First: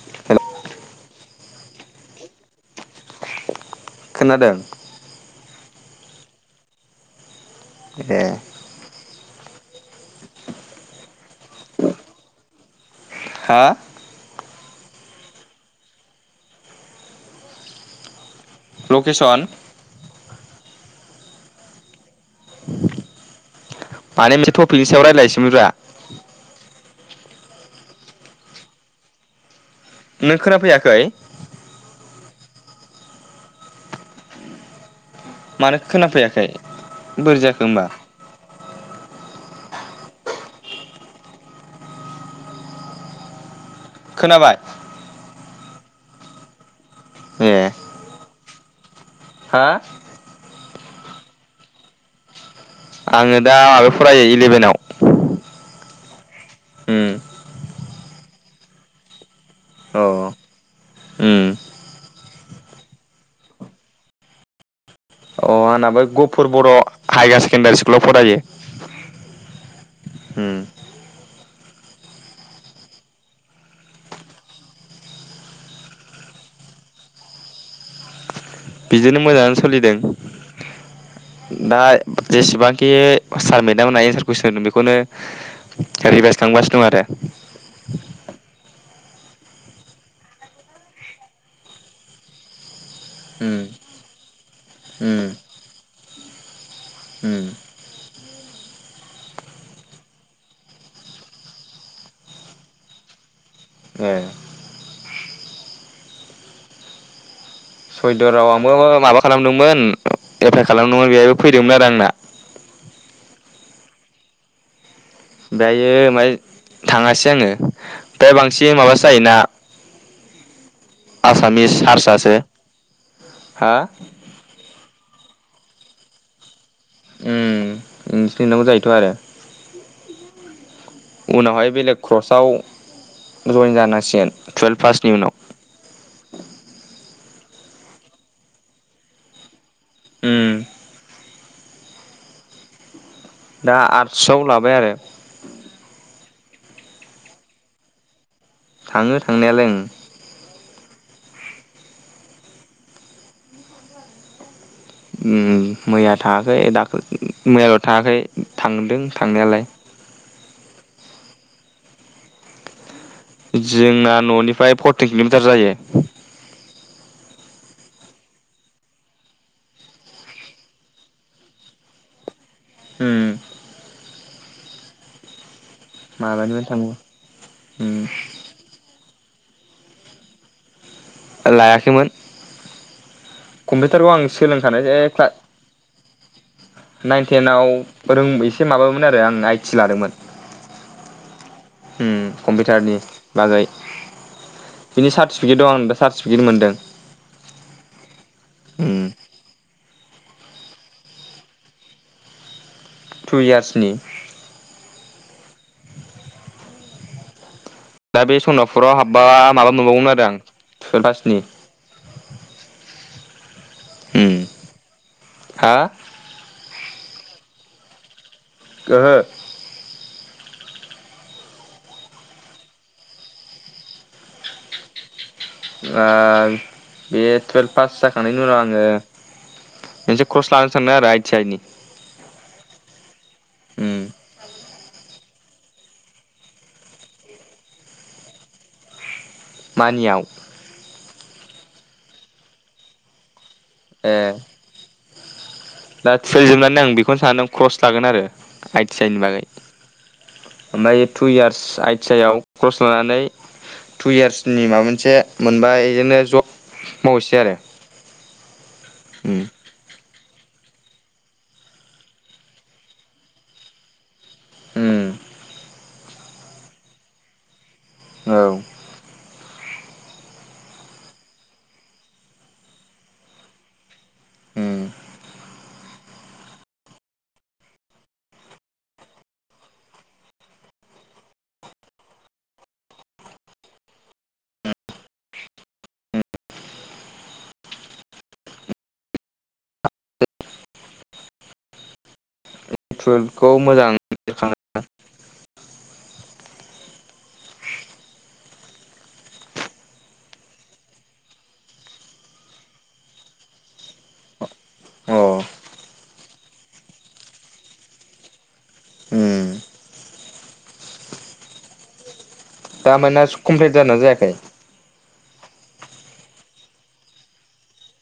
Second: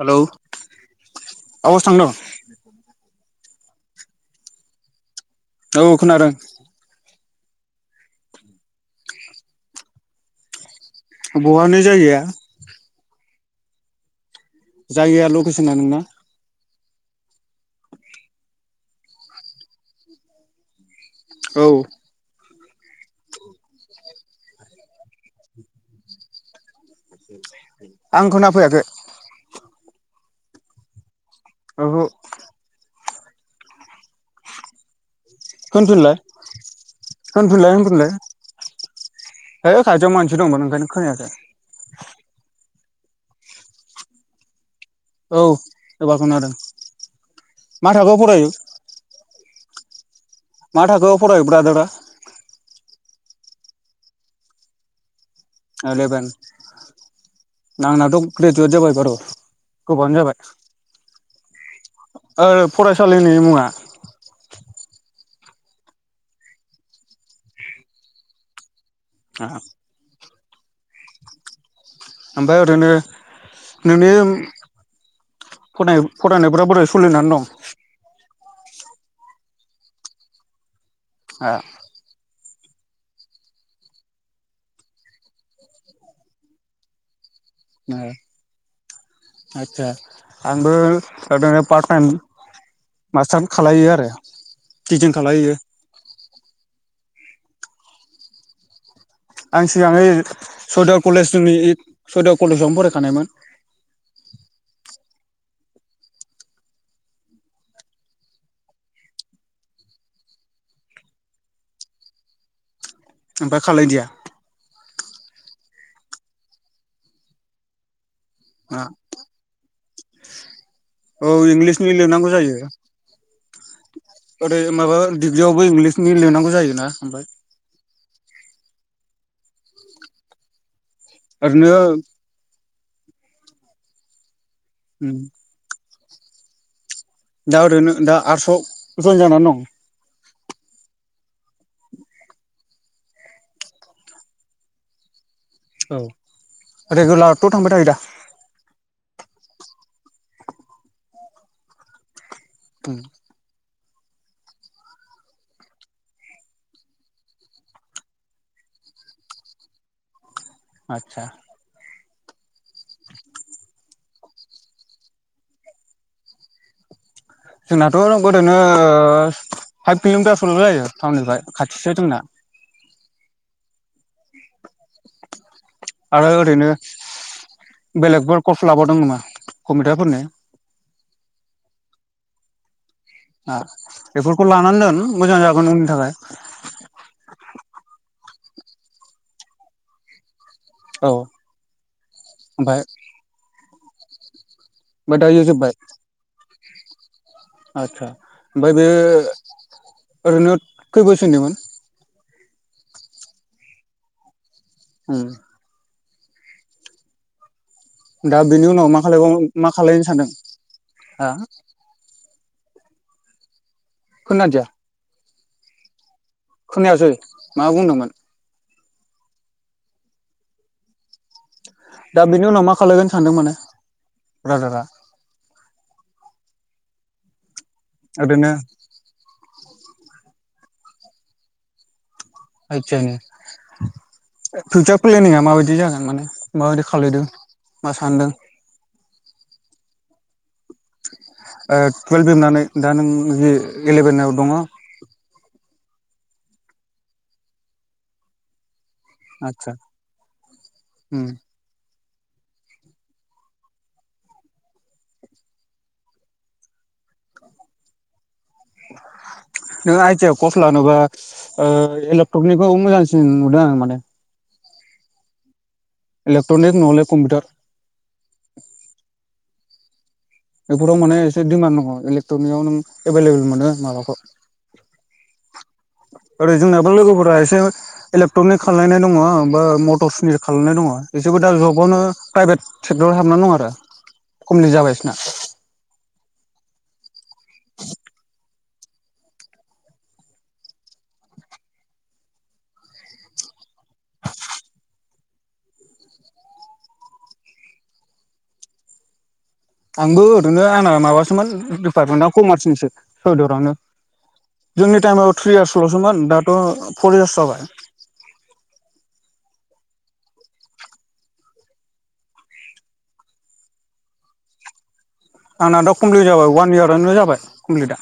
Hello hello आवास थांदों खोनादों। औ खोनादों। ए। बहानि जायगाया? हा जायगाया लकेसना नोंना? लकेसन औ। माने बे टपिकनि सायाव रायज्लायसोनब्रा आं खोना फैयाखै। नों खोनाफैयाखै? औहो मानो होनफिनलाय खोनाफैयाखै बोरै जाखो होनफिनलाय होमबा? होनफिनलाय है खाथियाव मानसि दंमोन ओंखायनो खोनायाखै। खोनाबाय? औ एबार खोनादों। ए मा थाखोआव फरायो? हा मा थाखोआव फरायो ब्रादारआ? आङो दा माबायाव फरायो इलेभेनाव इलेभेन उम नांनाथ' ग्रेजुवेट जाबाय बारु अ गोबावयानो जाबाय। उम ओ फरायसालिनि मुङा? अ आंना बे गफुर बर' हायार सेकेणडारि स्कुलाव फरायो। आ उम ओमफाय ओरैनो नोंनि फराय फरायनायफोरा बोरै सोलिनानै दं? बिदिनो मोजाङानो सोलिदों। दा जेसेबां के सार मेदाम मोना एन्सार कुइसन होदों बेखौनो रिभाइस खालामगासिनो दं आरो। आतसा आंबो [unintelligible] पार्स टाइम मास्टार उम खालायो आरो टिचिं उम खालाय होयो। उम आं सिगाङै सरिदर उननि कलेज सरिदर कलेजावनो फरायखानायमोन। ए सयदर राव आंबो माबा खालामदोंमोन एप्लाइ खालामदोंमोन बेहायबो फैदोंमोन आरो आंना। ओमफाय खालाय दिया? दायो माय थाङासै आङो। ओमफाय बांसिन माबासो जायोना औ आसामिस इंलिसनि लिरनांगौ हारसासो जायो हा? दिडिग्रियावबो इंगलिसनि लेरनांगौ जायोना। ओमफ्राय ओम इंग्लिस लिरनांगौ जायोथ' आरो [inaudible] ओरैनो उनावहाय बेलेग क्रसआव जयेन जानांसिगोन। टुवेल्भ पासनि उनाव। दा ओरैनो दा आरस'आव जयेन जानानै दं? उम। दा आर्ट्सआव लाबाय आरो। औ रेगुलारथ' थांबाय थायो दा थाङो थांनायालाय ओं उम ओम मैया थाङाखै दाख मैयाल' थाङाखै थांदों थांनायालाय आतसा जोंना न'निफ्राय फरटिन किल'मिटार जायो जोंनाथ' ओरैनो ओ फाइभ किल'मिटारफोरल' जायो टाउननिफ्राय खाथिसो जोंना होम आरो माबानिफ्राय ओरैनो थाङो बेलेगबो कर्स लाबावदों नामा कम्पिउटारफोर ने लायाखैमोन कम्पिउटारखौ आं बेफोरखौ लानानै सोलोंखानो जे दोन मोजां जागोन उननि थाखाय क्लास नाइन टेनाव रों एसे माबामोन आरो आं आइटि लादोंमोन औ ओमफाय कम्पिउटारनि बागै बिनि ओमफाय सार्टिफिकेट दं आं दा सार्टिफिकेट मोनदों आतसा ओमफाय बेयो ओरैनो खै बोसोरनि मोन टु इयार्सनि उम दा बे बेनि उनाव सनापुराव मा हाबबा खालायबाव मा माबा खालायनो नुबावगोमोन आरो सानदों आं टुवेल्भ हा पासनि खोनादिया हा खोनायासै मा बुंदोंमोन ओहो दा बेनि उनाव मा खालायगोन सानदों माने ब्रादारा आरो बे टुवेल्भ पास जाखांनायनि ओरैनो उनाव आङो मोनसे क्रस लानो सानदों आरो आइ टि आइ नि आइ टि आइ नि [unintelligible] माबायदि जागोन माने माबायदि खालायदों माबादि सानदों मानियाव ओ टुयेल्भ जोबनानै दा नों जे ए इलेभेनाव दङ दा टुवेल्भ जोबनानै आं बेखौनो सानदों क्रस लागोन आरो आयनि बागै आदसा ओमफ्राय उम टु इयार्स आइ आइटि आइ आव‌ कर्स लानानै टु इयार्सनि माबा मोनसे मोनबा बेजोंनो जब मावनोसै आरो उम नों आइ टि आइ आव कर्स लानोबा ओ इलेक्ट्रनिकखौ मोजांसिन नुदों आं माने उम इलेक्ट्रनिक नहले कम्पिउटार औ बेफोराव माने एसे दिमान दङ इलेक्ट्रनिकआव नों एभेलेबल मोनो माबाखौ उम ओरै जोंनियाबो लोगोफोरा एसे इलेक्ट्रनिक खालायनाय दङ बा मटर सुनिर खालनाय दङ एसेबो दा जबावनो प्राइभेट सेक्टराव हाबना दङ आरो कमप्लिट जाबाय इसोरना टुल्खौ मोजां [unintelligible] आंबो ओरैनो आंना माबासोमोन डिपार्टमेन्टआव कमार्सनिसो सयदुवारावनो जोंनि टाइमाव अ थ्रि यार्सल'सोमोन दाथ' फर इयार्स जाबाय उम दामाने कमप्लिट जादोना जायाखै आंना दा कमप्लिट जाबाय वान इयारानो जाबाय कमप्लिटआ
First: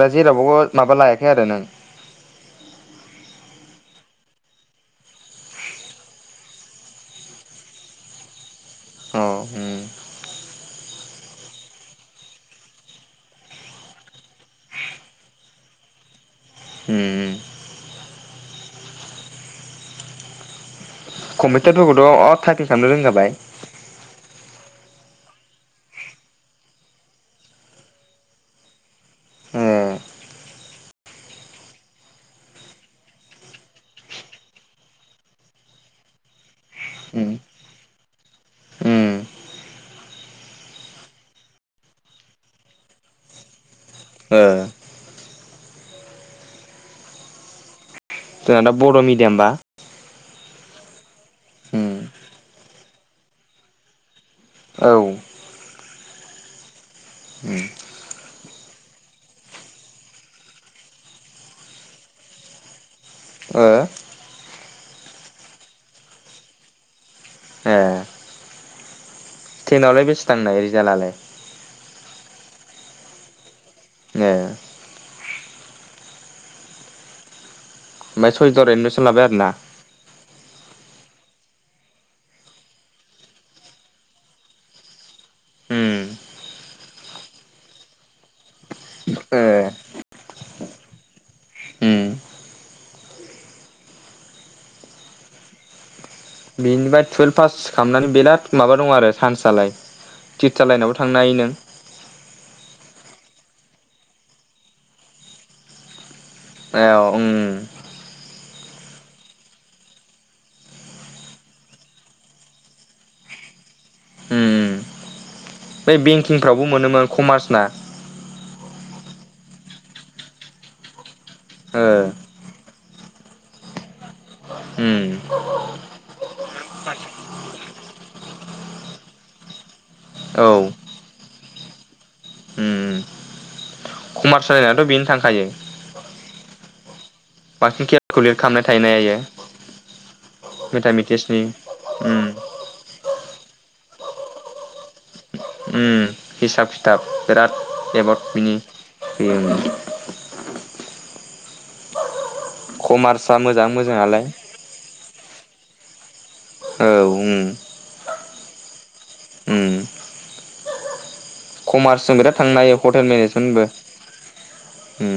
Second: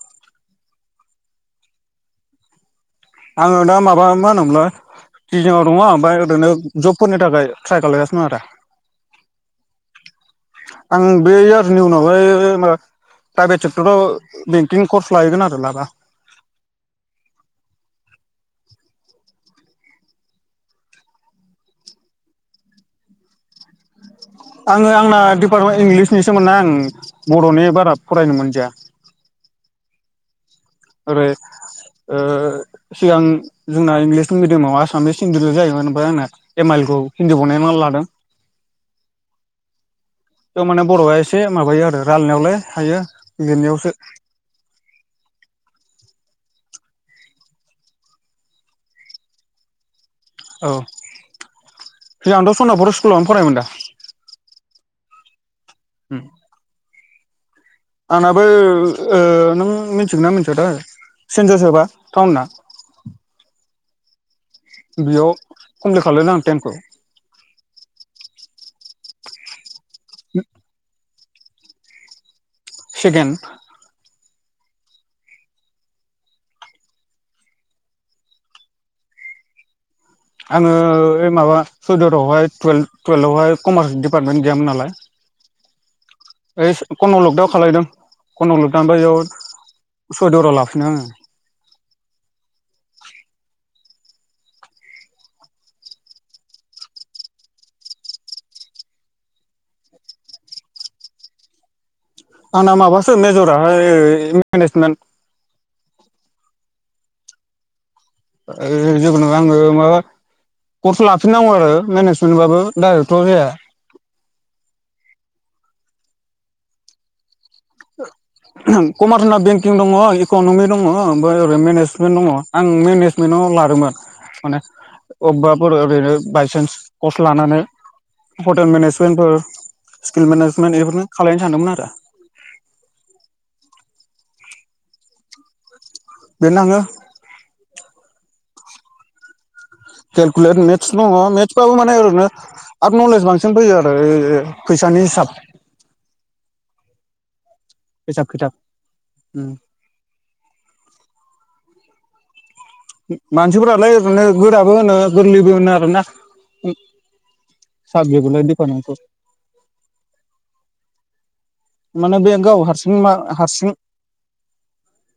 दा जेरावबो माबा लायाखै आरो नों आङो दा माबा मा होनोमोनलाय जिंङाव दङ ओमफ्राय ओरैनो जबफोरनि थाखाय ट्राय खालायगासिनो दं आरो अ उम आं बे इयारनि उनावहाय प्राइभेट सेक्टराव बेंकिं कर्स लाहैगोन आरो लाबा उम कम्पिउटारफोरखौथ' अ थाइपिं खालामनो रोंखाबाय आङो आंना डिपार्टमेन्ट इंलिसनि सोमोन ना आं बर'नि बारा फरायनो मोनदाया ए ओरै ओ सिगां जोंना इंलिस मिडियामाव आसामिस हिन्दील' जायोमोन ओमफ्राय आंना एम आइल खौ उम हिन्दी बनायनानै लादों उम थ' माने बर'आ एसे माबायो आरो रायलायनायावलाय हायो लिरनायावसो ओ जोंना दा बर' मिडियाम बा औ सिगांंथ' सोनापुर स्कुलावनो फरायोमोन दा औ उम आंनाबो ओ नों मिथिगोन ना मिथिया थाय [unintelligible] टाउनना ओ बेयाव कमप्लिट खालायदों आं टेनखौ ए टेनावलाय बेसे थांनाय रिजाल्टआलाय सेखेन ए ओमफ्राय सयदुवार एडमिसन लाबाय आरोना आङो ओइ माबा सयदुवहाय टुवेल्थ टुवेल्थआवहाय कमार्स डिपार्टमेन्ट गैयामोन नालाय ओइ कन' लकडाउन खालायदों कन' लकडाउनफ्राय बेयाव सयदुराव लाफिनो आङो ओ बेनिफ्राय टुवेल्भ पास खालामनानै बिराद माबा दं आरो सान्सालाय टिचार लाइनावबो थांनो हायो नों आंना माबासो मेजराहाय मेनेजमेन्ट ए ओं ओ जेबों नङा आङो माबा कर्स लाफिननांगौ आरो मेनेजमेन्ट बाबो डाइरेक्टथ' जाया उम बै बेंकिंफ्रावबो मोनोमोन कमार्स ना कमार्सना बेंकिं दङ इकनमि दङ ओमफ्राय ओरै ओ मेनेजमेन्ट दङ आं मेनेजमेन्टाव लादोंमोन माने उम अबेबाफोर ओरैनो बायसान्स कर्स लानानै हटेल मेनेजमेन्टफोर स्किल औ मेनेजमेन्ट बेफोरनो खालायनो सानदोंमोन आरो उम कमार्स लायिनाथ' बेनो थांखायो बेनो थांङो बांसिन केलकुलेट खालामनाय थायो इयो केेलकुलेट मेथ्स दङ मेथामेटिक्सनि मेथ्स बाबो माने उम ओरैनो आरो नलेज बां सिम फैयो आरो ओ फैसानि हिसाब उ हिसाब खिथाब बिराद हिसाब एबारड खिथाब मिनि होयो मोजां मानसिफोरालाय मोजाङालाय ओरैनो गोराबो होनो गोरलैबो होनो आरोना औ ओं [unintelligible] कमार्सजों माने बे बिराद गाव थांनो हायो हारसिं हटेल मा मेनेजमेन्टबो हारसिं उ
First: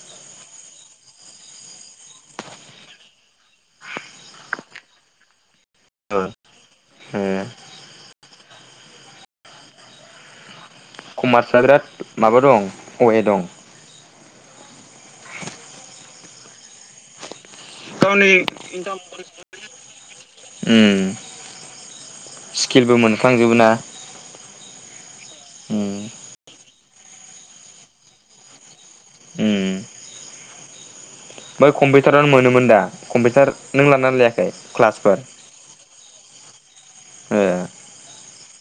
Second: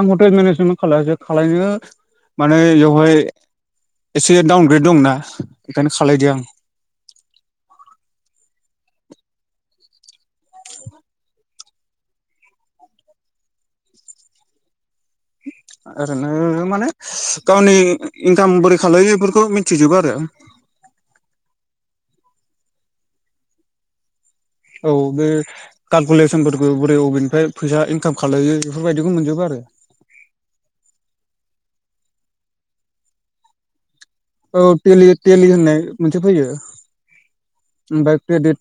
आं हटेल मेनेजमेन्ट खायालासै खालायनो माने बेवहाय एसे डाउनग्रेड दंना बेखायनो खालायदिया आं उम कमार्सआ बिराद माबा दं अ ए दं ओरैनो माने गावनि गावनि इनकाम बोरै खालायो बेफोरखौ मिथिजोबो आरो उम स्किलबो मोनफ्लांजोबो ना औ बे उम कालकुलेसनफोरखौ बोरै अबेनिफ्राय फैसा इनकाम खालायो बेफोरबायदिखौ मोनजोबो आरो ओमफ्राय कम्पिउटारनो मोनोमोन दा कम्पिउटार नों लानानै लायाखै औे टेलि- क्लासफोर टेलि होननाय मोनसे फैयो हाया ओमफ्राय क्रेडिट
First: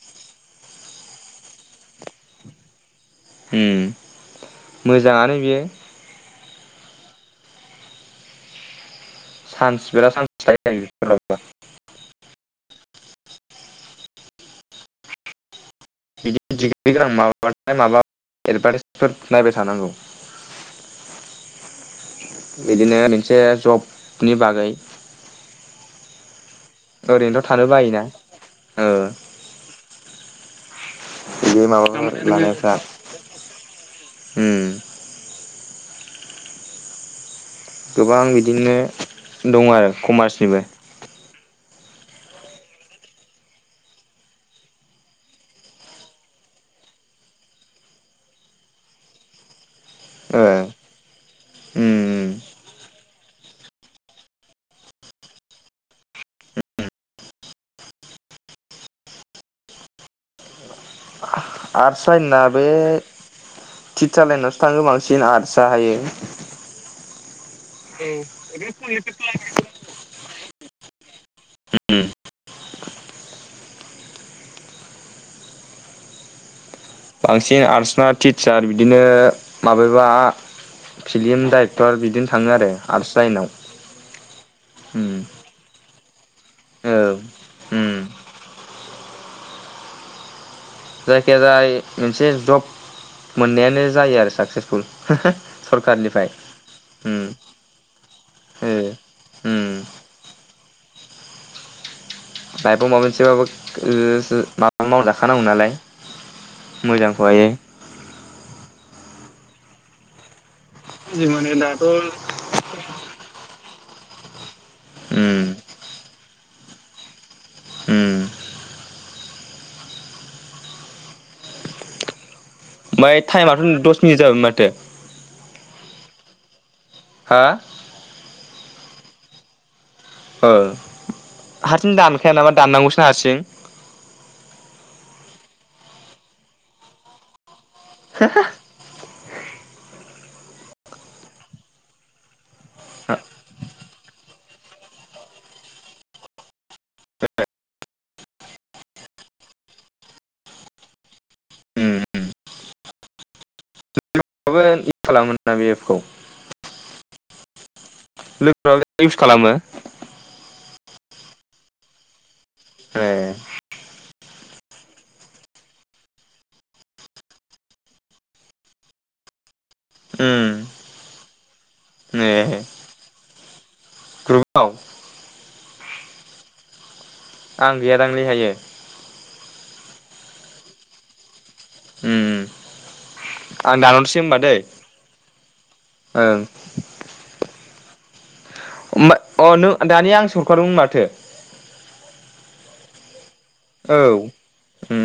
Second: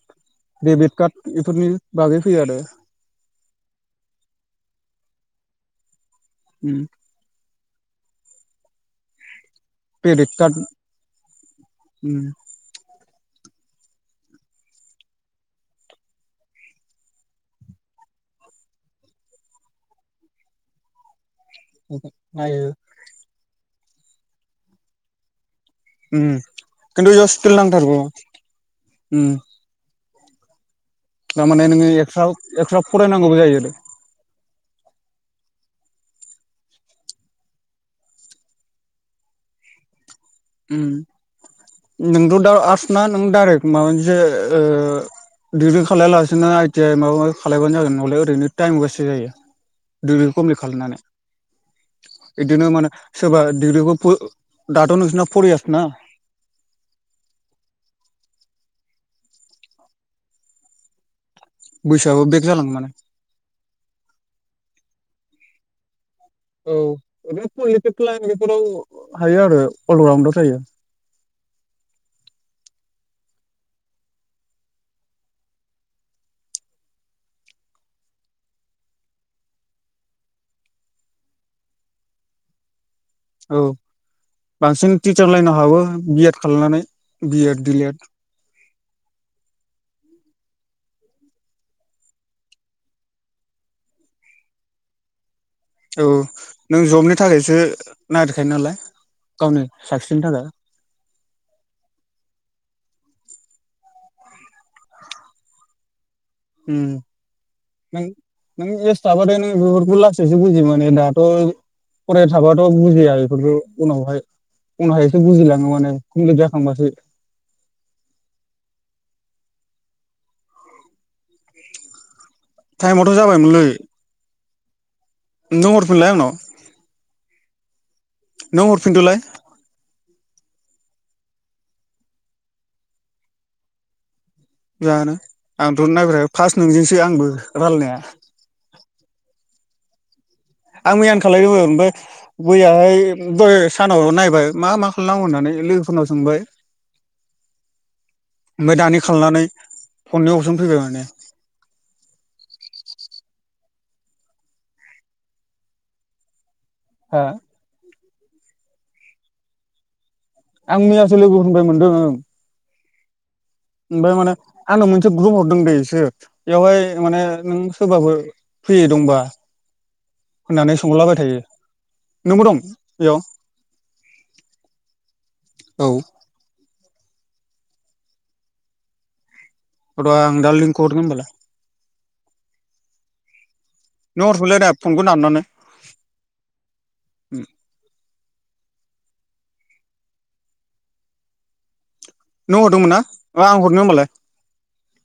डेबिट कार्ड बेफोरनि बागै फैयो आरो उम मोजाङानो बियो उम चान्स बिराद क्रेडिट सान्स कार्ड थायो आरो [unintelligible] उम बिदि डिग्रि गोनां माबाबाथाय माबा एडभार्टाइसफोर नायबाय थानांगौ नायो बिदिनो मोनसे जब नि बागै उम खिन्थु जा ओरैनोथ' स्किल थानो नांथारगौ बायोना ओ थारमाने बिदि नोङो माबाफोर एक्स्रा लानायफ्रा एक्सट्रा फरायनांगौबो जायो आरो उम गोबां बिदिनो दङ आरो कमार्स उम नोंथ' दा आर्टस ना नों डाइरेक्ट माबा मोनसे ओ डिग्रि खालाया लासिनो आइटि आइ माबा माबि खालायबानो जागोन नालाय ओरैनो टाइम वेससो जायो दिग्रिखौ ओ कमप्लिट खालामनानै उम बिदिनो माने सोरबा डिग्रिखौ दाथ' नोंसोरना फरइयारसना आर्टस बैसोआबो लाइना बेक बे जालाङो माने टिचार लाइनावसो थाङो बांसिन आर्टस जाहायो औ ओरैनो पलिट लाइन बेफोराव हायो आरो अलराउडआव जायो बांसिन आर्टस ना टिचार बिदिनो माबेबा फिल्म डाइरेक्टर बिदिनो थाङो आरो आर्टस लाइनाव औ बांसिन उम टिचार लाइनाव हाबो बि एद खालामनानै औ बि एड दि उम लेड [inaudible] जायखिजाया मोनसे जब मोननायानो जायो आरो साक्सेसफुल [unintelligible] औ नों जबनि उम थाखायसो नागिरखायो ओ नालाय उम गावनि स नि‌ थाखाय लाइफायाव माबा मोनसेबाबो ओ माबा मावजाखानांगौ नालाय। [unintelligible] मोजांखौहायो माबानायानो ओप्लास बुजिमोनो दाथ' जि माने दाथ' फराय उम थाबाथ' बुजिया बेफोरखौ। उनावहाय उनावहायसो बुजिलाङो उम माने [unintelligible] थांबासो। हम। टाइमाथ' ओमफ्राय टाइमआथ' जाबायमोनलै दस मिनिट जाबायमोन माथो। नों हरफिनलाय आंनाव। हा नों हरफिनदोलाय। हारसिं दानखाया नामा दाननांगौसोना हारसिं? जानो आंथ' नायब्र फार्स्ट नोंजोंसो आंबो। रायलायनाया। आं मैयानो खालायदोंमोन ओमफ्राय मैयाहाय दहाय सानाव नायबाय मा मा खालामनांगौ होननानै लोगोफोरनाव सोंबाय ओमफ्राय दानि खालामनानै फननि अपसन फैबाय माने। उम खालामोना बे एप खौ। हो लोगोफोराबो इउस खालामो? आं मैयासो लोगोफोरनिफ्राय मोनदों ओं। ए ओमफ्राय माने आंनो मोनसे ग्रुप हरदों दै इसोर बेयावहाय माने नों सोरबाफोर फैनाय दंबा उम होननानै सोंलाबाय थायो नंगौ ए दं बेयाव? ग्रुपाव औ। आं गैयादांलै बेहायो। र आं दा लिंखौ हरगोन। ओं उम उम आं दानहरसै नों होनबा दै हरफिनलाय दा फनखौ दाननानै ओं। होमबा अ नों दानिया आंसो हरखारदों माथो। नों हरदोंमोन ना? आ' आं हरनो औ होमबालाय उम